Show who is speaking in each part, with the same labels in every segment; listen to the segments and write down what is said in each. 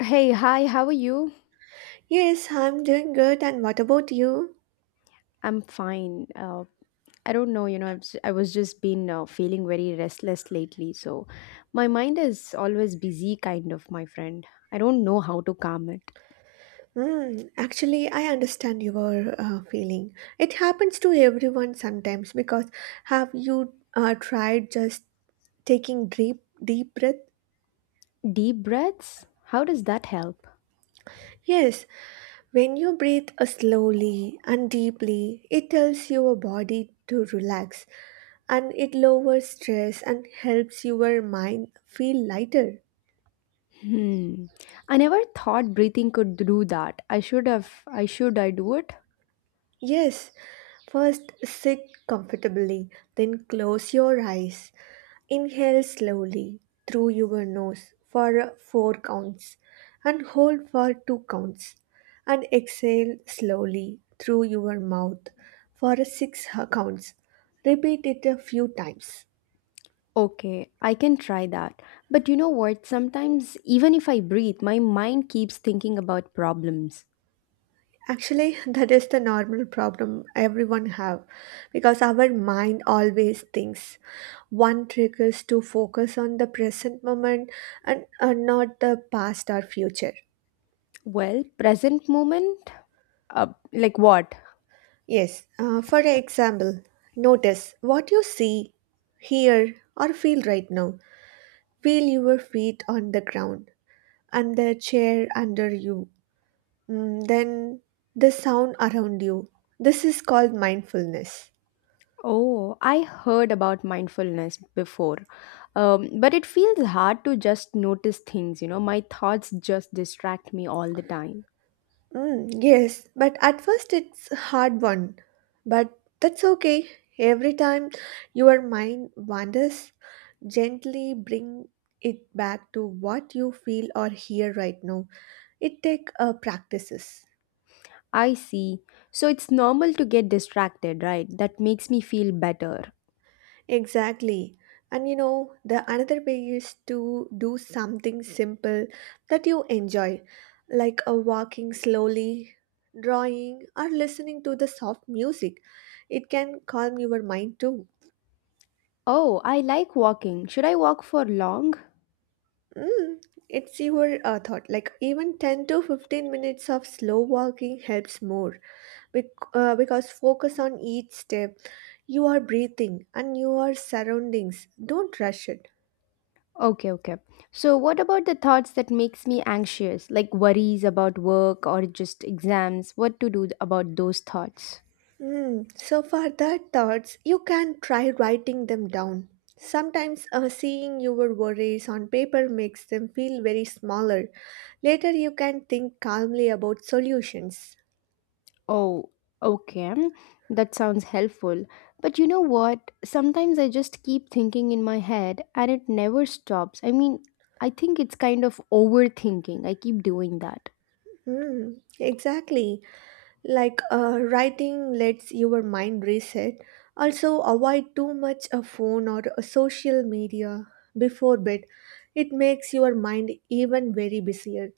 Speaker 1: Hey, hi, how are you?
Speaker 2: Yes, I'm doing good. And what about you?
Speaker 1: I'm fine. I don't know, I was just been feeling very restless lately. So my mind is always busy, kind of, my friend. I don't know how to calm it.
Speaker 2: Hmm, actually, I understand your feeling. It happens to everyone sometimes because have you tried just taking deep breath?
Speaker 1: Deep breaths? How does that help?
Speaker 2: Yes, when you breathe slowly and deeply, it tells your body to relax, and it lowers stress and helps your mind feel lighter.
Speaker 1: Hmm. I never thought breathing could do that. I should I do it?
Speaker 2: Yes, first sit comfortably, then close your eyes. Inhale slowly through your nose for 4 counts, and hold for 2 counts, and exhale slowly through your mouth for 6 counts. Repeat it a few times.
Speaker 1: Okay, I can try that. But you know what? Sometimes, even if I breathe, my mind keeps thinking about problems.
Speaker 2: Actually, that is the normal problem everyone have, because our mind always thinks. One trick is to focus on the present moment, and not the past or future.
Speaker 1: Well, present moment? Uh, like what?
Speaker 2: Yes, for example, notice what you see, hear, or feel right now. Feel your feet on the ground and the chair under you, then the sound around you. This is called mindfulness.
Speaker 1: Oh, I heard about mindfulness before, but it feels hard to just notice things. My thoughts just distract me all the time.
Speaker 2: Mm, yes, but at first it's a hard one, but that's okay. Every time your mind wanders, gently bring it back to what you feel or hear right now. It take practices.
Speaker 1: I see. So it's normal to get distracted, right? That makes me feel better.
Speaker 2: Exactly. And you know, the another way is to do something simple that you enjoy, like a walking slowly, drawing, or listening to the soft music. It can calm your mind too.
Speaker 1: Oh, I like walking. Should I walk for long?
Speaker 2: Mm, it's your thought. Like even 10 to 15 minutes of slow walking helps more because focus on each step. You are breathing and your surroundings. Don't rush it.
Speaker 1: Okay, okay. So what about the thoughts that makes me anxious, like worries about work or just exams? What to do about those thoughts?
Speaker 2: Hmm. So for the thoughts, you can try writing them down. Sometimes seeing your worries on paper makes them feel very smaller. Later, you can think calmly about solutions.
Speaker 1: Oh, okay. That sounds helpful. But you know what? Sometimes I just keep thinking in my head and it never stops. I mean, I think it's kind of overthinking. I keep doing that.
Speaker 2: Hmm. Exactly. Like writing lets your mind reset. Also, avoid too much a phone or a social media before bed. It makes your mind even very busier.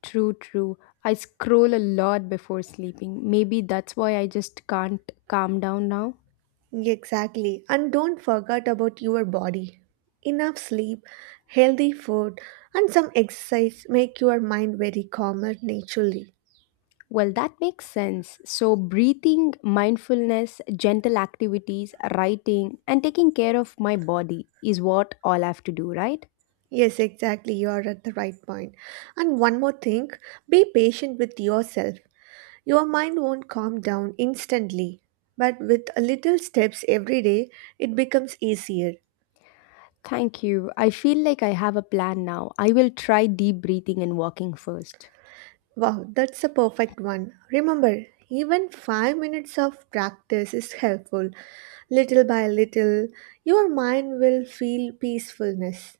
Speaker 1: True, true. I scroll a lot before sleeping. Maybe that's why I just can't calm down now.
Speaker 2: Exactly. And don't forget about your body. Enough sleep, healthy food, and some exercise make your mind very calmer naturally.
Speaker 1: Well, that makes sense. So, breathing, mindfulness, gentle activities, writing, and taking care of my body is what all I have to do, right?
Speaker 2: Yes, exactly. You are at the right point. And one more thing, be patient with yourself. Your mind won't calm down instantly, but with a little steps every day, it becomes easier.
Speaker 1: Thank you. I feel like I have a plan now. I will try deep breathing and walking first.
Speaker 2: Wow, that's a perfect one. Remember, even 5 minutes of practice is helpful. Little by little, your mind will feel peacefulness.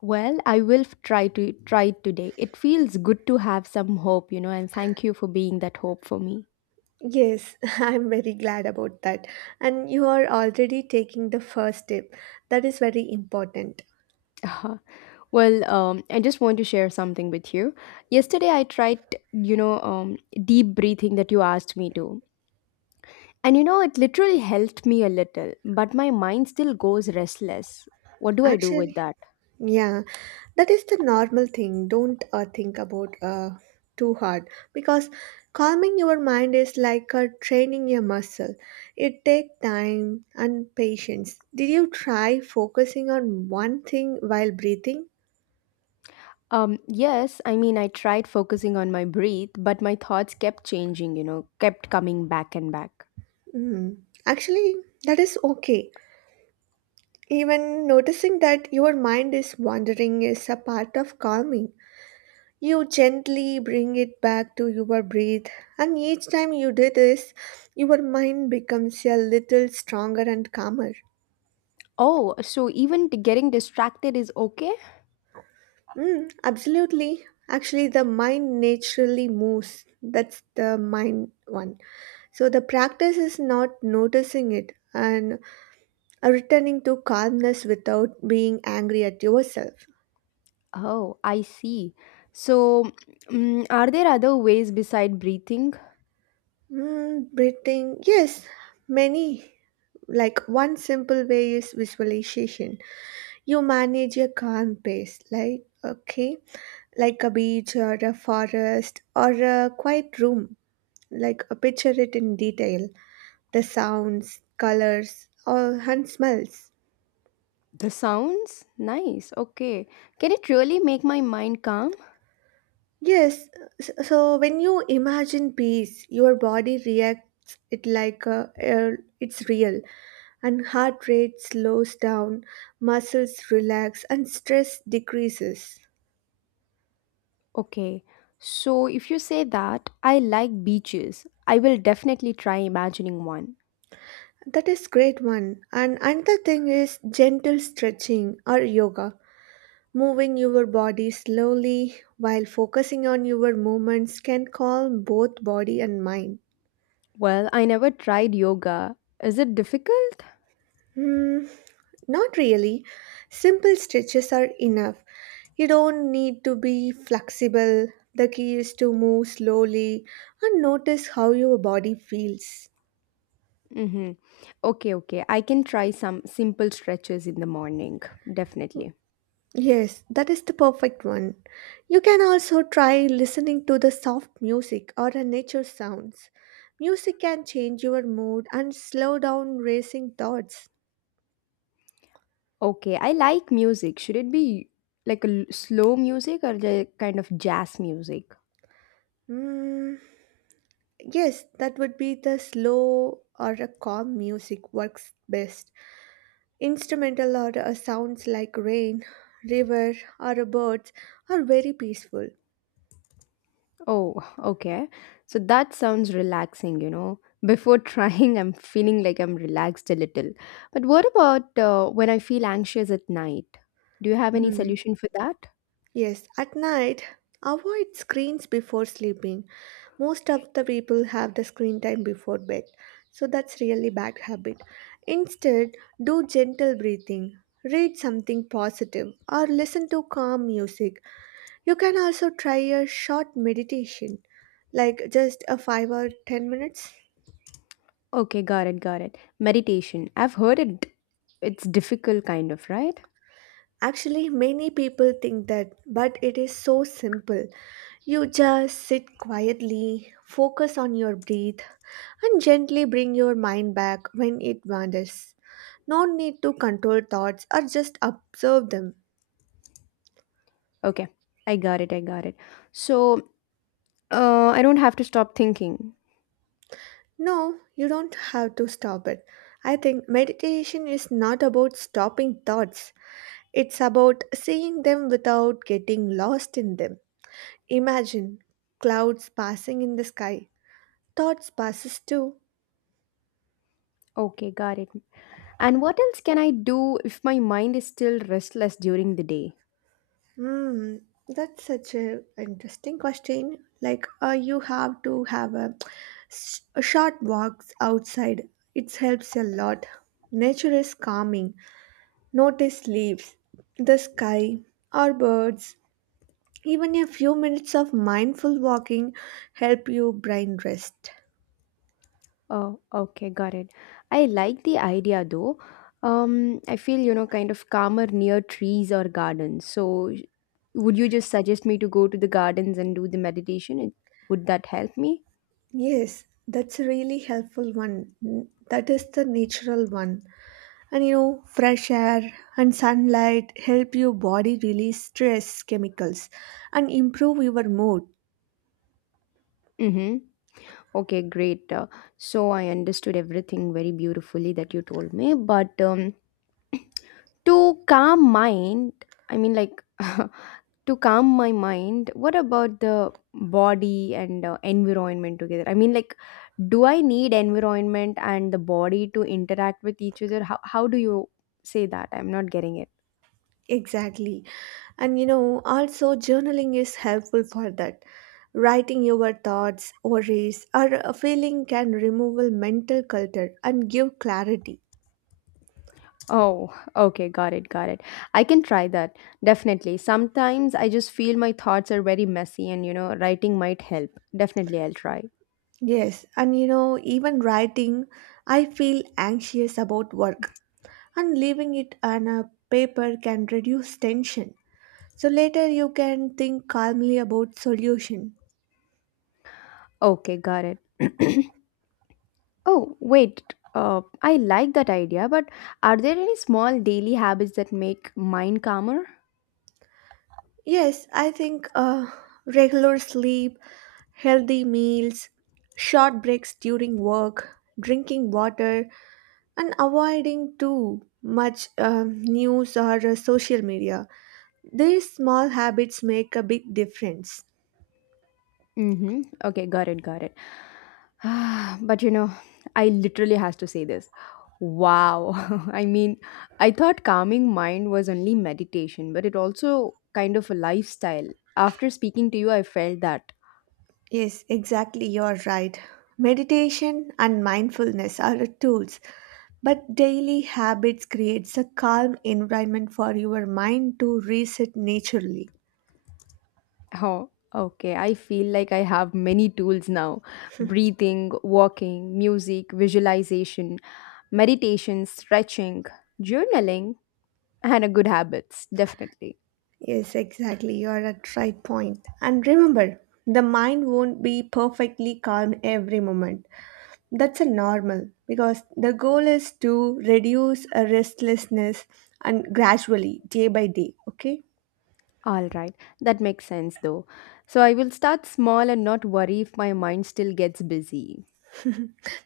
Speaker 1: Well, try to try it today. It feels good to have some hope, you know, and thank you for being that hope for me.
Speaker 2: Yes, I'm very glad about that. And you are already taking the first step. That is very important.
Speaker 1: Uh-huh. Well, I just want to share something with you. Yesterday, I tried, you know, um, deep breathing that you asked me to. And, you know, it literally helped me a little, but my mind still goes restless. What do I do with
Speaker 2: Actually,
Speaker 1: that?
Speaker 2: yeah, that is the normal thing. Don't think about too hard, because calming your mind is like training your muscle. It takes time and patience. Did you try focusing on one thing while breathing?
Speaker 1: Yes, I mean, I tried focusing on my breath, but my thoughts kept changing, you know, kept coming back and back.
Speaker 2: Mm. Actually, that is okay. Even noticing that your mind is wandering is a part of calming. You gently bring it back to your breath, and each time you do this, your mind becomes a little stronger and calmer.
Speaker 1: Oh, so even getting distracted is okay?
Speaker 2: Mm, absolutely. Actually, the mind naturally moves. That's the mind one. So, the practice is not noticing it and returning to calmness without being angry at yourself.
Speaker 1: Oh, I see. So, are there other ways beside breathing?
Speaker 2: Mm, breathing, yes, many. Like one simple way is visualization. You manage a calm pace, like, okay, like a beach or a forest or a quiet room. Like, picture it in detail, the sounds, colors, or, and smells.
Speaker 1: The sounds? Nice. Okay. Can it really make my mind calm?
Speaker 2: Yes, so when you imagine peace, your body reacts it like it's real, and heart rate slows down, muscles relax, and stress decreases.
Speaker 1: Okay, so if you say that I like beaches, I will definitely try imagining one.
Speaker 2: That is great one. And another thing is gentle stretching or yoga. Moving your body slowly while focusing on your movements can calm both body and mind.
Speaker 1: Well, I never tried yoga. Is it difficult?
Speaker 2: Hmm, not really. Simple stretches are enough. You don't need to be flexible. The key is to move slowly and notice how your body feels.
Speaker 1: Mm-hmm. Okay, okay. I can try some simple stretches in the morning. Definitely.
Speaker 2: Yes, that is the perfect one. You can also try listening to the soft music or the nature sounds. Music can change your mood and slow down racing thoughts.
Speaker 1: Okay, I like music. Should it be like slow music or the kind of jazz music?
Speaker 2: Mm, yes, that would be the slow or a calm music works best. Instrumental or sounds like rain, river, or birds are very peaceful.
Speaker 1: Oh, okay. So that sounds relaxing, you know. Before trying, I'm feeling like I'm relaxed a little. But what about when I feel anxious at night? Do you have any
Speaker 2: Mm.
Speaker 1: solution for that?
Speaker 2: Yes, at night, avoid screens before sleeping. Most of the people have the screen time before bed, so that's really bad habit. Instead, do gentle breathing, read something positive, or listen to calm music. You can also try a short meditation, like just a 5 or 10 minutes.
Speaker 1: Okay, got it, got it. Meditation. I've heard it. It's difficult, kind of, right?
Speaker 2: Actually, many people think that, but it is so simple. You just sit quietly, focus on your breath, and gently bring your mind back when it wanders. No need to control thoughts, or just observe them.
Speaker 1: Okay, I got it. So I don't have to stop thinking.
Speaker 2: No, you don't have to stop it. I think meditation is not about stopping thoughts, it's about seeing them without getting lost in them. Imagine clouds passing in the sky, thoughts passes too.
Speaker 1: Okay, got it. And what else can I do if my mind is still restless during the day?
Speaker 2: Hmm, that's such a interesting question. Like, you have to have a, a short walks outside. It helps a lot. Nature is calming. Notice leaves, the sky, or birds. Even a few minutes of mindful walking help your brain rest.
Speaker 1: Oh, okay, got it. I like the idea though. I feel, you know, kind of calmer near trees or gardens. So, would you just suggest me to go to the gardens and do the meditation? Would that help me?
Speaker 2: Yes, that's a really helpful one. That is the natural one. And you know, fresh air and sunlight help your body release stress chemicals and improve your mood.
Speaker 1: Mm-hmm. Okay, great. So, I understood everything very beautifully that you told me. But to calm mind, I mean, like, to calm my mind, what about the body and environment together? I mean, like, do I need environment and the body to interact with each other? How do you say that? I'm not getting it.
Speaker 2: Exactly. And you know, also journaling is helpful for that. Writing your thoughts, worries, or a feeling can remove mental clutter and give clarity.
Speaker 1: Oh, okay, got it. I can try that. Definitely, sometimes I just feel my thoughts are very messy, and you know, writing might help. Definitely, I'll try.
Speaker 2: Yes, and you know, even writing, I feel anxious about work, and leaving it on a paper can reduce tension. So later you can think calmly about solution.
Speaker 1: Okay, got it. Oh wait, I like that idea, but are there any small daily habits that make mind calmer?
Speaker 2: Yes, I think regular sleep, healthy meals, short breaks during work, drinking water, and avoiding too much news or social media. These small habits make a big difference.
Speaker 1: Mm-hmm. Okay, got it. But you know, I literally has to say this. Wow. I mean, I thought calming mind was only meditation, but it also kind of a lifestyle. After speaking to you, I felt that.
Speaker 2: Yes, exactly, you're right. Meditation and mindfulness are tools, but daily habits creates a calm environment for your mind to reset naturally.
Speaker 1: Oh, okay. I feel like I have many tools now. Breathing, walking, music, visualization, meditation, stretching, journaling, and a good habits, definitely.
Speaker 2: Yes, exactly. You are at right point. And remember, the mind won't be perfectly calm every moment. That's a normal, because the goal is to reduce a restlessness and gradually day by day. Okay.
Speaker 1: All right, that makes sense though. So I will start small and not worry if my mind still gets busy.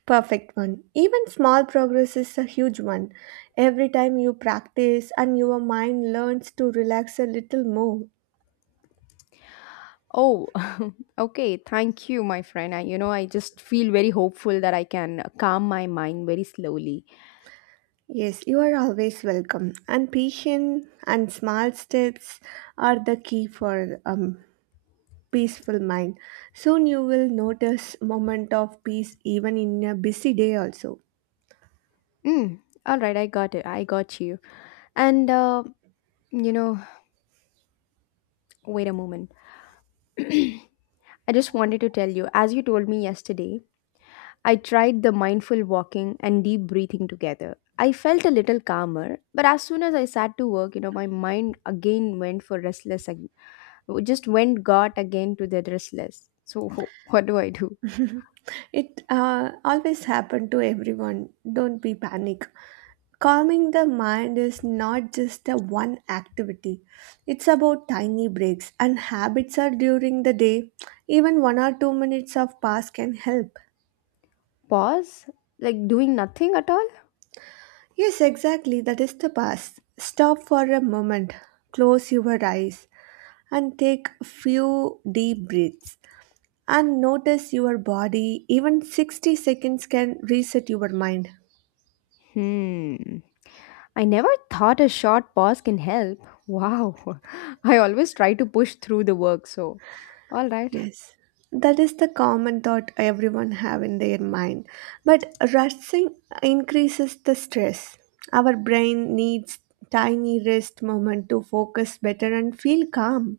Speaker 2: Perfect one. Even small progress is a huge one. Every time you practice and your mind learns to relax a little more.
Speaker 1: Oh, okay. Thank you, my friend. I, you know, I just feel very hopeful that I can calm my mind very slowly.
Speaker 2: Yes, you are always welcome. And patience and small steps are the key for peaceful mind. Soon you will notice moment of peace even in a busy day also.
Speaker 1: Mm, all right, I got it. I got you. And, you know, wait a moment. I just wanted to tell you, as you told me yesterday, I tried the mindful walking and deep breathing together. I felt a little calmer, but as soon as I sat to work, you know, my mind again went for restless, just went got again to the restless. So, what do I do?
Speaker 2: It always happen to everyone. Don't be panic. Calming the mind is not just a one activity. It's about tiny breaks and habits are during the day. Even 1 or 2 minutes of pause can help.
Speaker 1: Pause? Like doing nothing at all?
Speaker 2: Yes, exactly. That is the past. Stop for a moment, close your eyes, and take a few deep breaths. And notice your body. Even 60 seconds can reset your mind.
Speaker 1: Hmm. I never thought a short pause can help. Wow. I always try to push through the work, so, alright.
Speaker 2: Yes. That is the common thought everyone have in their mind. But rushing increases the stress. Our brain needs tiny rest moment to focus better and feel calm.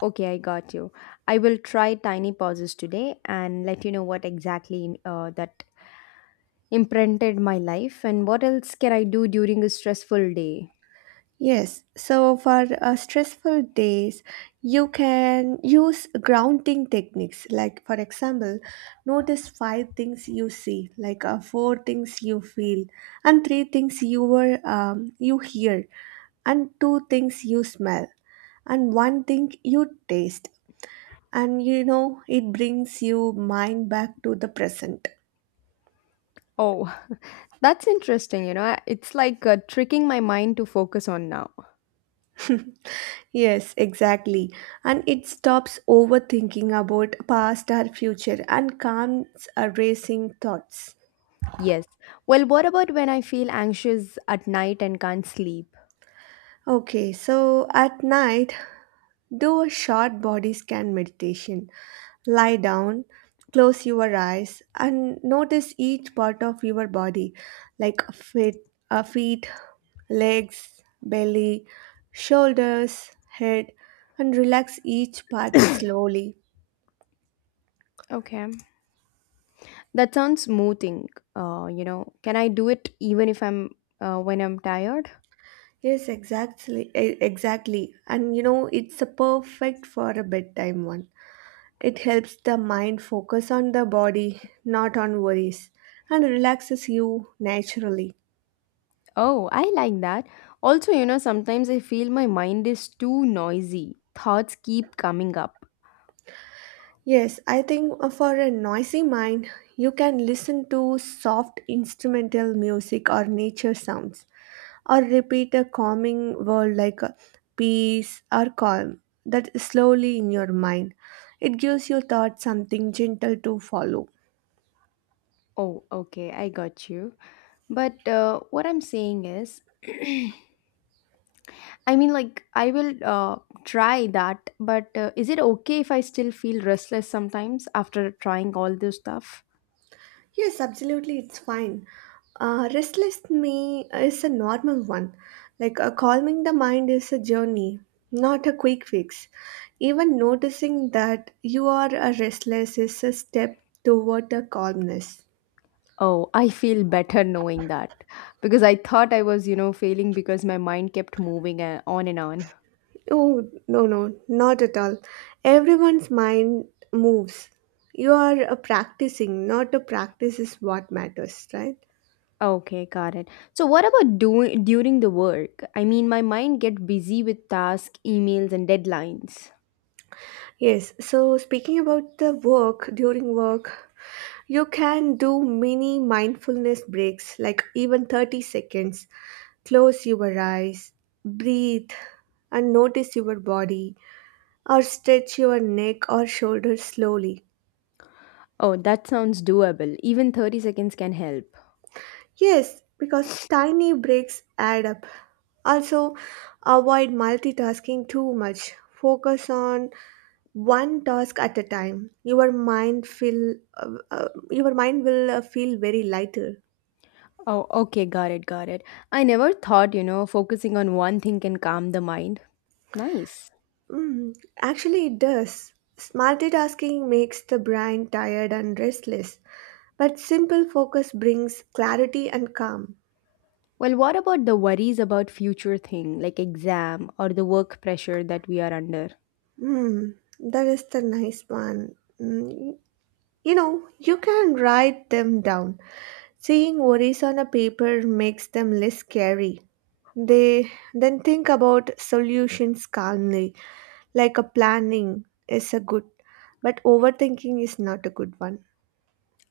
Speaker 1: Okay, I got you. I will try tiny pauses today and let you know what exactly that imprinted my life, and what else can I do during a stressful day.
Speaker 2: Yes, so for stressful days, you can use grounding techniques. Like, for example, notice five things you see, like four things you feel, and three things you were you hear, and two things you smell, and one thing you taste. And you know, it brings you mind back to the present.
Speaker 1: Oh, that's interesting. You know, it's like tricking my mind to focus on now.
Speaker 2: Yes, exactly. And it stops overthinking about past or future and calms our racing thoughts.
Speaker 1: Yes. Well, what about when I feel anxious at night and can't sleep?
Speaker 2: Okay, so at night, do a short body scan meditation. Lie down, close your eyes, and notice each part of your body, like feet, legs, belly, shoulders, head, and relax each part slowly.
Speaker 1: Okay. That sounds smoothing. You know, can I do it even if I'm when I'm tired?
Speaker 2: Yes, exactly. Exactly. And you know, it's a perfect for a bedtime one. It helps the mind focus on the body, not on worries, and relaxes you naturally.
Speaker 1: Oh, I like that. Also, you know, sometimes I feel my mind is too noisy. Thoughts keep coming up.
Speaker 2: Yes, I think for a noisy mind, you can listen to soft instrumental music or nature sounds, or repeat a calming word like peace or calm that slowly in your mind. It gives your thoughts something gentle to follow.
Speaker 1: Oh, okay, I got you. But what I'm saying is I mean, like, I will try that, but is it okay if I still feel restless sometimes after trying all this stuff?
Speaker 2: Yes, absolutely, it's fine. Restless me is a normal one. Like calming the mind is a journey, not a quick fix. Even noticing that you are restless is a step toward a calmness.
Speaker 1: Oh, I feel better knowing that, because I thought I was, you know, failing because my mind kept moving on and on.
Speaker 2: Oh, no, no, not at all. Everyone's mind moves. You are practicing, not a practice is what matters, right?
Speaker 1: Okay, got it. So, what about doing during the work? I mean, my mind get busy with tasks, emails, and deadlines.
Speaker 2: Yes, so speaking about the work, during work, you can do mini mindfulness breaks, like even 30 seconds. Close your eyes, breathe, and notice your body, or stretch your neck or shoulders slowly.
Speaker 1: Oh, that sounds doable. Even 30 seconds can help.
Speaker 2: Yes, because tiny breaks add up. Also, avoid multitasking too much. Focus on one task at a time. Your mind feel, your mind will feel very lighter.
Speaker 1: Oh, okay, got it. I never thought, you know, focusing on one thing can calm the mind. Nice.
Speaker 2: Mm, actually, it does. Multitasking makes the brain tired and restless, but simple focus brings clarity and calm.
Speaker 1: Well, what about the worries about future thing, like exam or the work pressure that we are under?
Speaker 2: Mm, that is the nice one. Mm, you know, you can write them down. Seeing worries on a paper makes them less scary. They then think about solutions calmly, like a planning is a good, but overthinking is not a good one.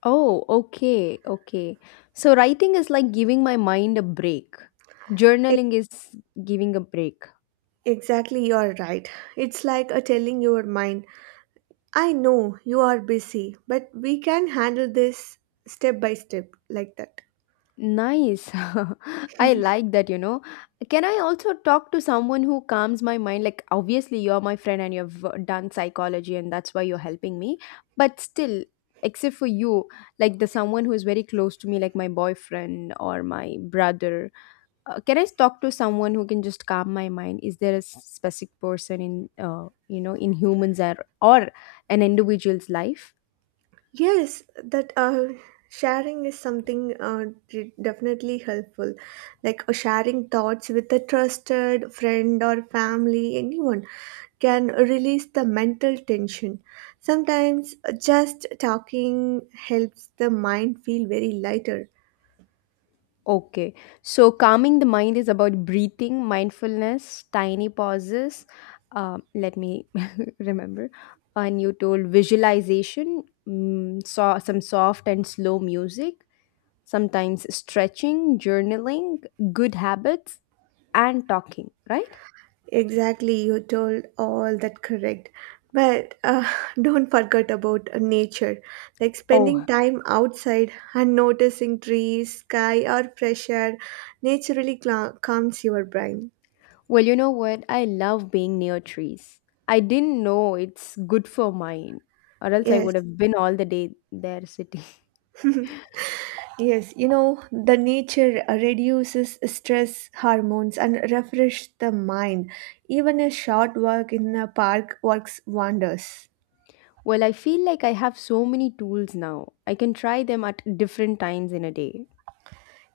Speaker 1: Oh, okay, okay. So writing is like giving my mind a break. Journaling is giving a break.
Speaker 2: Exactly, you're right. It's like a telling your mind, I know you are busy, but we can handle this step by step, like that.
Speaker 1: Nice. I like that, you know. Can I also talk to someone who calms my mind? Like, obviously, you're my friend and you've done psychology, and that's why you're helping me. But still, except for you, like the someone who is very close to me, like my boyfriend or my brother, can I talk to someone who can just calm my mind? Is there a specific person in, you know, in humans, or an individual's life?
Speaker 2: Yes, that sharing is something definitely helpful. Like sharing thoughts with a trusted friend or family, anyone can release the mental tension. Sometimes just talking helps the mind feel very lighter.
Speaker 1: Okay. So calming the mind is about breathing, mindfulness, tiny pauses. Let me remember. And you told visualization, mm, so, some soft and slow music, sometimes stretching, journaling, good habits, and talking, right?
Speaker 2: Exactly, you told all that correct. But don't forget about nature, like
Speaker 1: Oh,
Speaker 2: spending time outside and noticing trees, sky, or fresh air naturally cla calms your brain.
Speaker 1: well, you know what? I love being near trees. I didn't know it's good for mine, or else I
Speaker 2: Yes,
Speaker 1: would have been all the day there sitting.
Speaker 2: yes, you know, the nature reduces stress hormones and refresh the mind. Even a short walk in a park works wonders.
Speaker 1: Well, I feel like I have so many tools now. I can try them at different times in a day.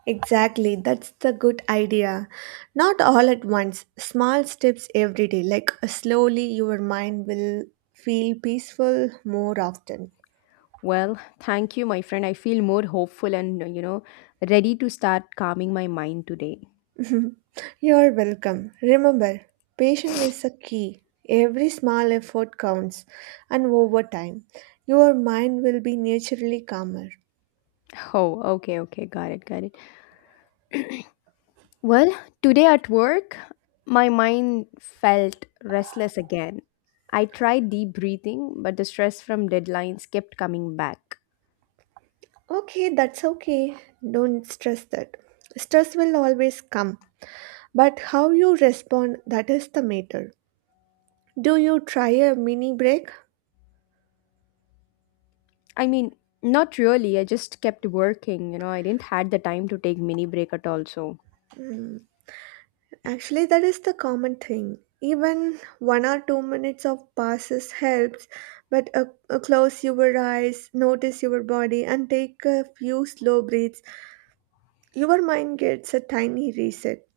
Speaker 2: Exactly, that's the good idea. Not all at once, small steps every day, like slowly your mind will feel peaceful more often.
Speaker 1: Well, thank you, my friend. I feel more hopeful and, you know, ready to start calming my mind today.
Speaker 2: You're welcome. Remember, patience is a key. Every small effort counts, and over time, your mind will be naturally calmer.
Speaker 1: Oh, okay, okay. Got it, got it. Well, today at work, my mind felt restless again. I tried deep breathing, but the stress from deadlines kept coming back.
Speaker 2: Okay, that's okay. Don't stress that. Stress will always come, but how you respond that is the matter. Do you try a mini break?
Speaker 1: I mean, not really. I just kept working, you know, I didn't had the time to take mini break at all, so.
Speaker 2: Mm. Actually, that is the common thing. Even one or two minutes of passes helps, but close your eyes, notice your body, and take a few slow breaths. Your mind gets a tiny reset.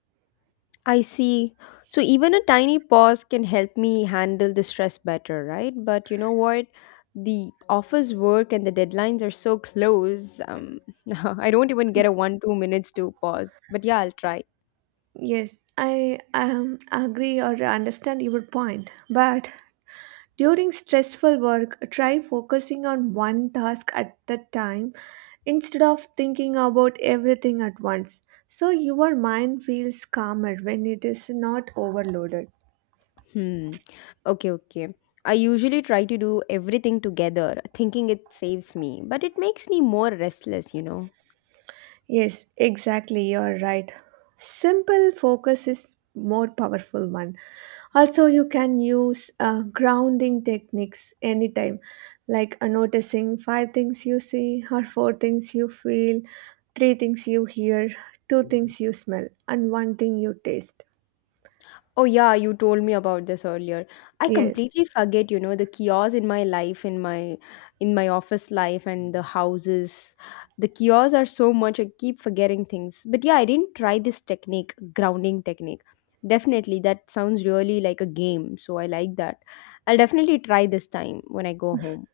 Speaker 1: I see. So even a tiny pause can help me handle the stress better, right? But you know what? The office work and the deadlines are so close. I don't even get a one, 2 minutes to pause. But yeah, I'll try.
Speaker 2: Yes, I agree or understand your point, but during stressful work, try focusing on one task at a time instead of thinking about everything at once. So your mind feels calmer when it is not overloaded.
Speaker 1: Hmm. Okay, okay. I usually try to do everything together, thinking it saves me, but it makes me more restless, you know.
Speaker 2: Yes, exactly. You're right. Simple focus is more powerful one. Also, you can use grounding techniques anytime, like noticing five things you see, or four things you feel, three things you hear, two things you smell, and one thing you taste.
Speaker 1: Oh yeah, you told me about this earlier. I
Speaker 2: Yes.
Speaker 1: completely forget, you know, the kiosks in my life, in my office life and the houses. The kiosks are so much I keep forgetting things. But yeah, I didn't try this technique, grounding technique. Definitely, that sounds really like a game, so I like that. I'll definitely try this time when I go home.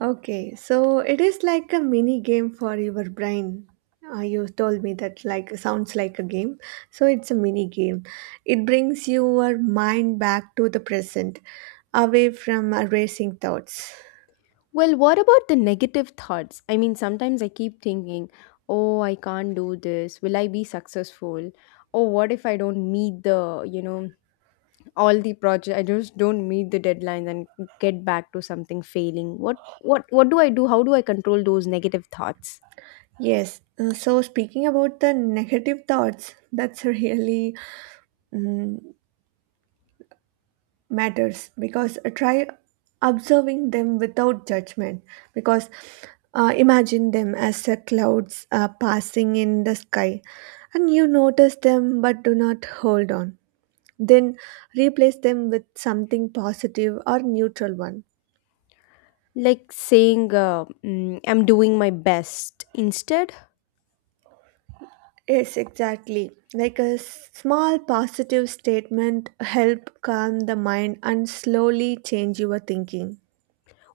Speaker 2: Okay, so it is like a mini game for your brain. You told me that like sounds like a game. So it's a mini game. It brings your mind back to the present, away from racing thoughts.
Speaker 1: Well, what about the negative thoughts? I mean, sometimes I keep thinking, "Oh, I can't do this. Will I be successful? Oh, what if I don't meet all the project? I just don't meet the deadline and get back to something failing. What do I do? How do I control those negative thoughts
Speaker 2: Yes. So speaking about the negative thoughts, that's really, mm, matters because try observing them without judgment, because imagine them as clouds passing in the sky, and you notice them but do not hold on, then replace them with something positive or neutral one.
Speaker 1: like saying I'm doing my best instead?"
Speaker 2: Yes, exactly, like a small positive statement help calm the mind and slowly change your thinking.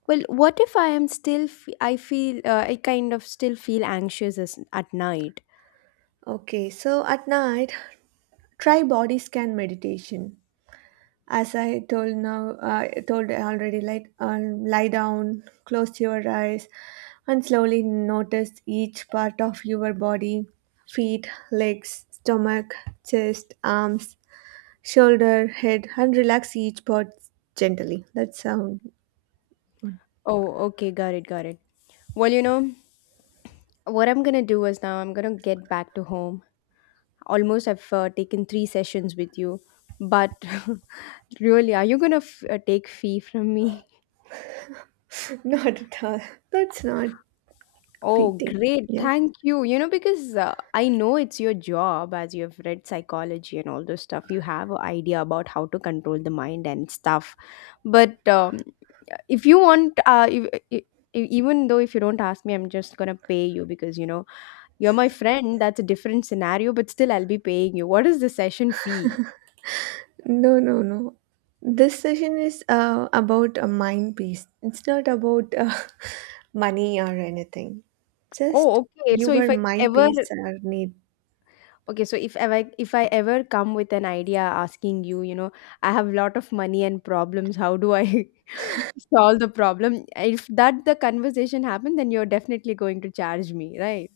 Speaker 1: Well, what if I am still I feel, I kind of still feel anxious at night?
Speaker 2: Okay, so at night, try body scan meditation. As I told now, told already, like lie down, close your eyes, and slowly notice each part of your body: feet, legs, stomach, chest, arms, shoulder, head, and relax each part gently. That's sound.
Speaker 1: Oh, okay, got it, got it. Well, what I'm gonna do is now I'm gonna get back to home. Almost I've taken three sessions with you, but really, are you gonna take fee from me?
Speaker 2: Not at all. That's not
Speaker 1: Oh,
Speaker 2: fitting.
Speaker 1: great.
Speaker 2: Yeah.
Speaker 1: Thank you. You know, because I know it's your job. As you've read psychology and all those stuff, you have an idea about how to control the mind and stuff. But if you want, if, even though if you don't ask me, I'm just gonna pay you because, you know, you're my friend. That's a different scenario, but still, I'll be paying you. What is the session fee?
Speaker 2: No, no, no. This session is about a mind piece. It's not about money or anything. Just
Speaker 1: Oh, okay. So if
Speaker 2: your
Speaker 1: I
Speaker 2: mind
Speaker 1: ever,
Speaker 2: piece are need.
Speaker 1: okay, so if ever, if I ever come with an idea asking you, you know, I have lot of money and problems. How do I solve the problem? If that the conversation happened, then you're definitely going to charge me, right?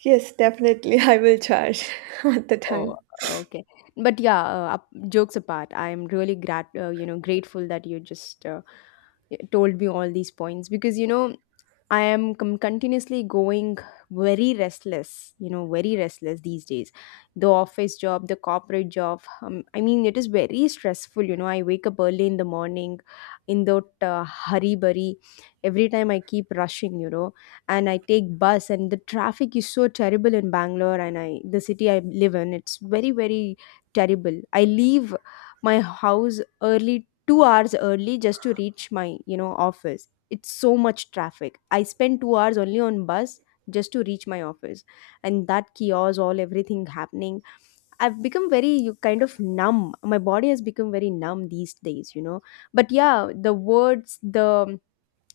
Speaker 2: Yes, definitely. I will charge at the
Speaker 1: Oh,
Speaker 2: time.
Speaker 1: okay. But yeah, jokes apart, I'm really grat you know, grateful that you just told me all these points because, you know, I am com continuously going very restless, you know, very restless these days. The office job, the corporate job, I mean, it is very stressful, you know. I wake up early in the morning in that hurry burry. Every time I keep rushing, you know, and I take bus, and the traffic is so terrible in Bangalore. And I the city I live in, it's very, very terrible. I leave my house early 2 hours early just to reach my, you know, office. It's so much traffic. I spend 2 hours only on bus just to reach my office. And that chaos, all everything happening, I've become very, you kind of numb. My body has become very numb these days, you know. But yeah, the words, the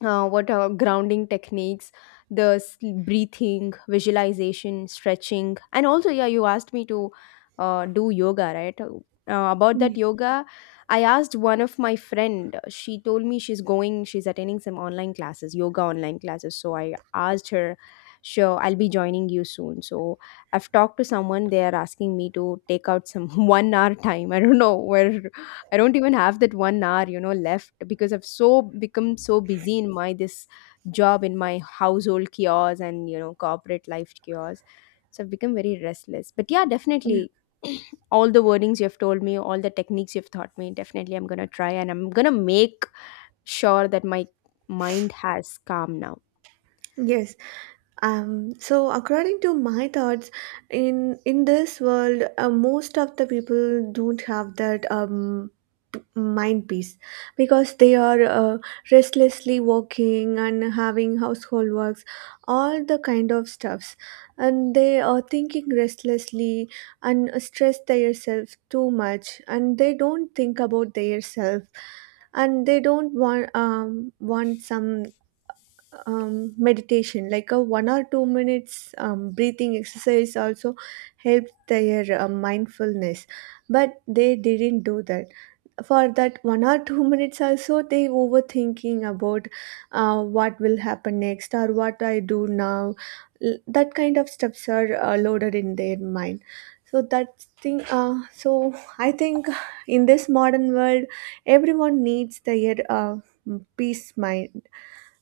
Speaker 1: what are grounding techniques, the sleep, breathing, visualization, stretching. And also, yeah, you asked me to, do yoga, right? About that
Speaker 2: Ye-
Speaker 1: yoga, I asked one of my friend. She told me she's going, she's attending some online classes, yoga online classes. So I asked her, sure, I'll be joining you soon. So I've talked to someone. They are asking me to take out some 1 hour time. I don't know where. I don't even have that 1 hour, you know, left because I've so become so busy in my this job, in my household chaos, and you know, corporate life chaos. So I've become very restless. But yeah, definitely, all the wordings you've told me, all the techniques you've taught me, definitely I'm gonna try, and I'm gonna make sure that my mind has calm now.
Speaker 2: Yes. So according to my thoughts, in this world, most of the people don't have that mind peace because they are restlessly working and having household works, all the kind of stuffs, and they are thinking restlessly and stress themselves too much, and they don't think about their self, and they don't want some meditation like a one or two minutes breathing exercise also helps their mindfulness, but they didn't do that. For that one or two minutes also they overthinking about what will happen next or what I do now. That kind of stuffs are loaded in their mind, so that thing so I think in this modern world everyone needs their peace mind,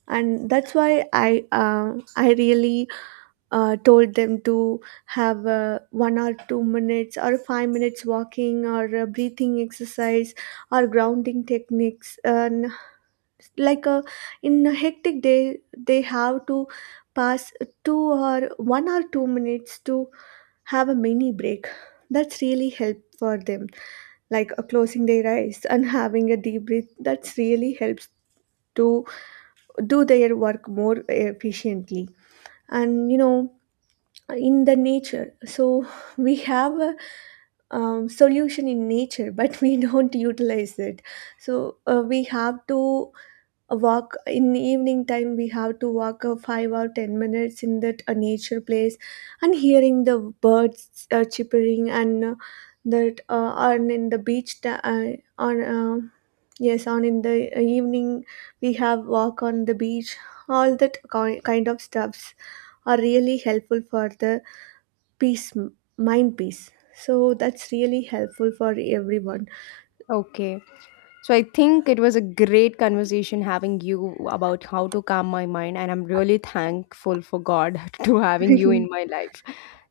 Speaker 2: and that's why I really told them to have a one or two minutes or five minutes walking or a breathing exercise or grounding techniques, and like a in a hectic day they have to pass two or one or two minutes to have a mini break. That's really help for them, like closing their eyes and having a deep breath. That's really helps to do their work more efficiently. And you know, in the nature, so we have a solution in nature, but we don't utilize it. So we have to walk in the evening time, we have to walk a 5 or 10 minutes in that nature place, and hearing the birds chippering, and that on in the beach ta- on yes, on in the evening we have walk on the beach. All that kind of stuffs are really helpful for the peace, mind peace. So that's really helpful for everyone.
Speaker 1: Okay. So I think it was a great conversation having you about how to calm my mind, and I'm really thankful for God to having you in my life.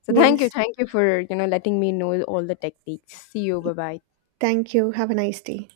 Speaker 1: So
Speaker 2: Yes,
Speaker 1: thank you for, you know, letting me know all the techniques. See you, bye bye.
Speaker 2: thank you, have a nice day.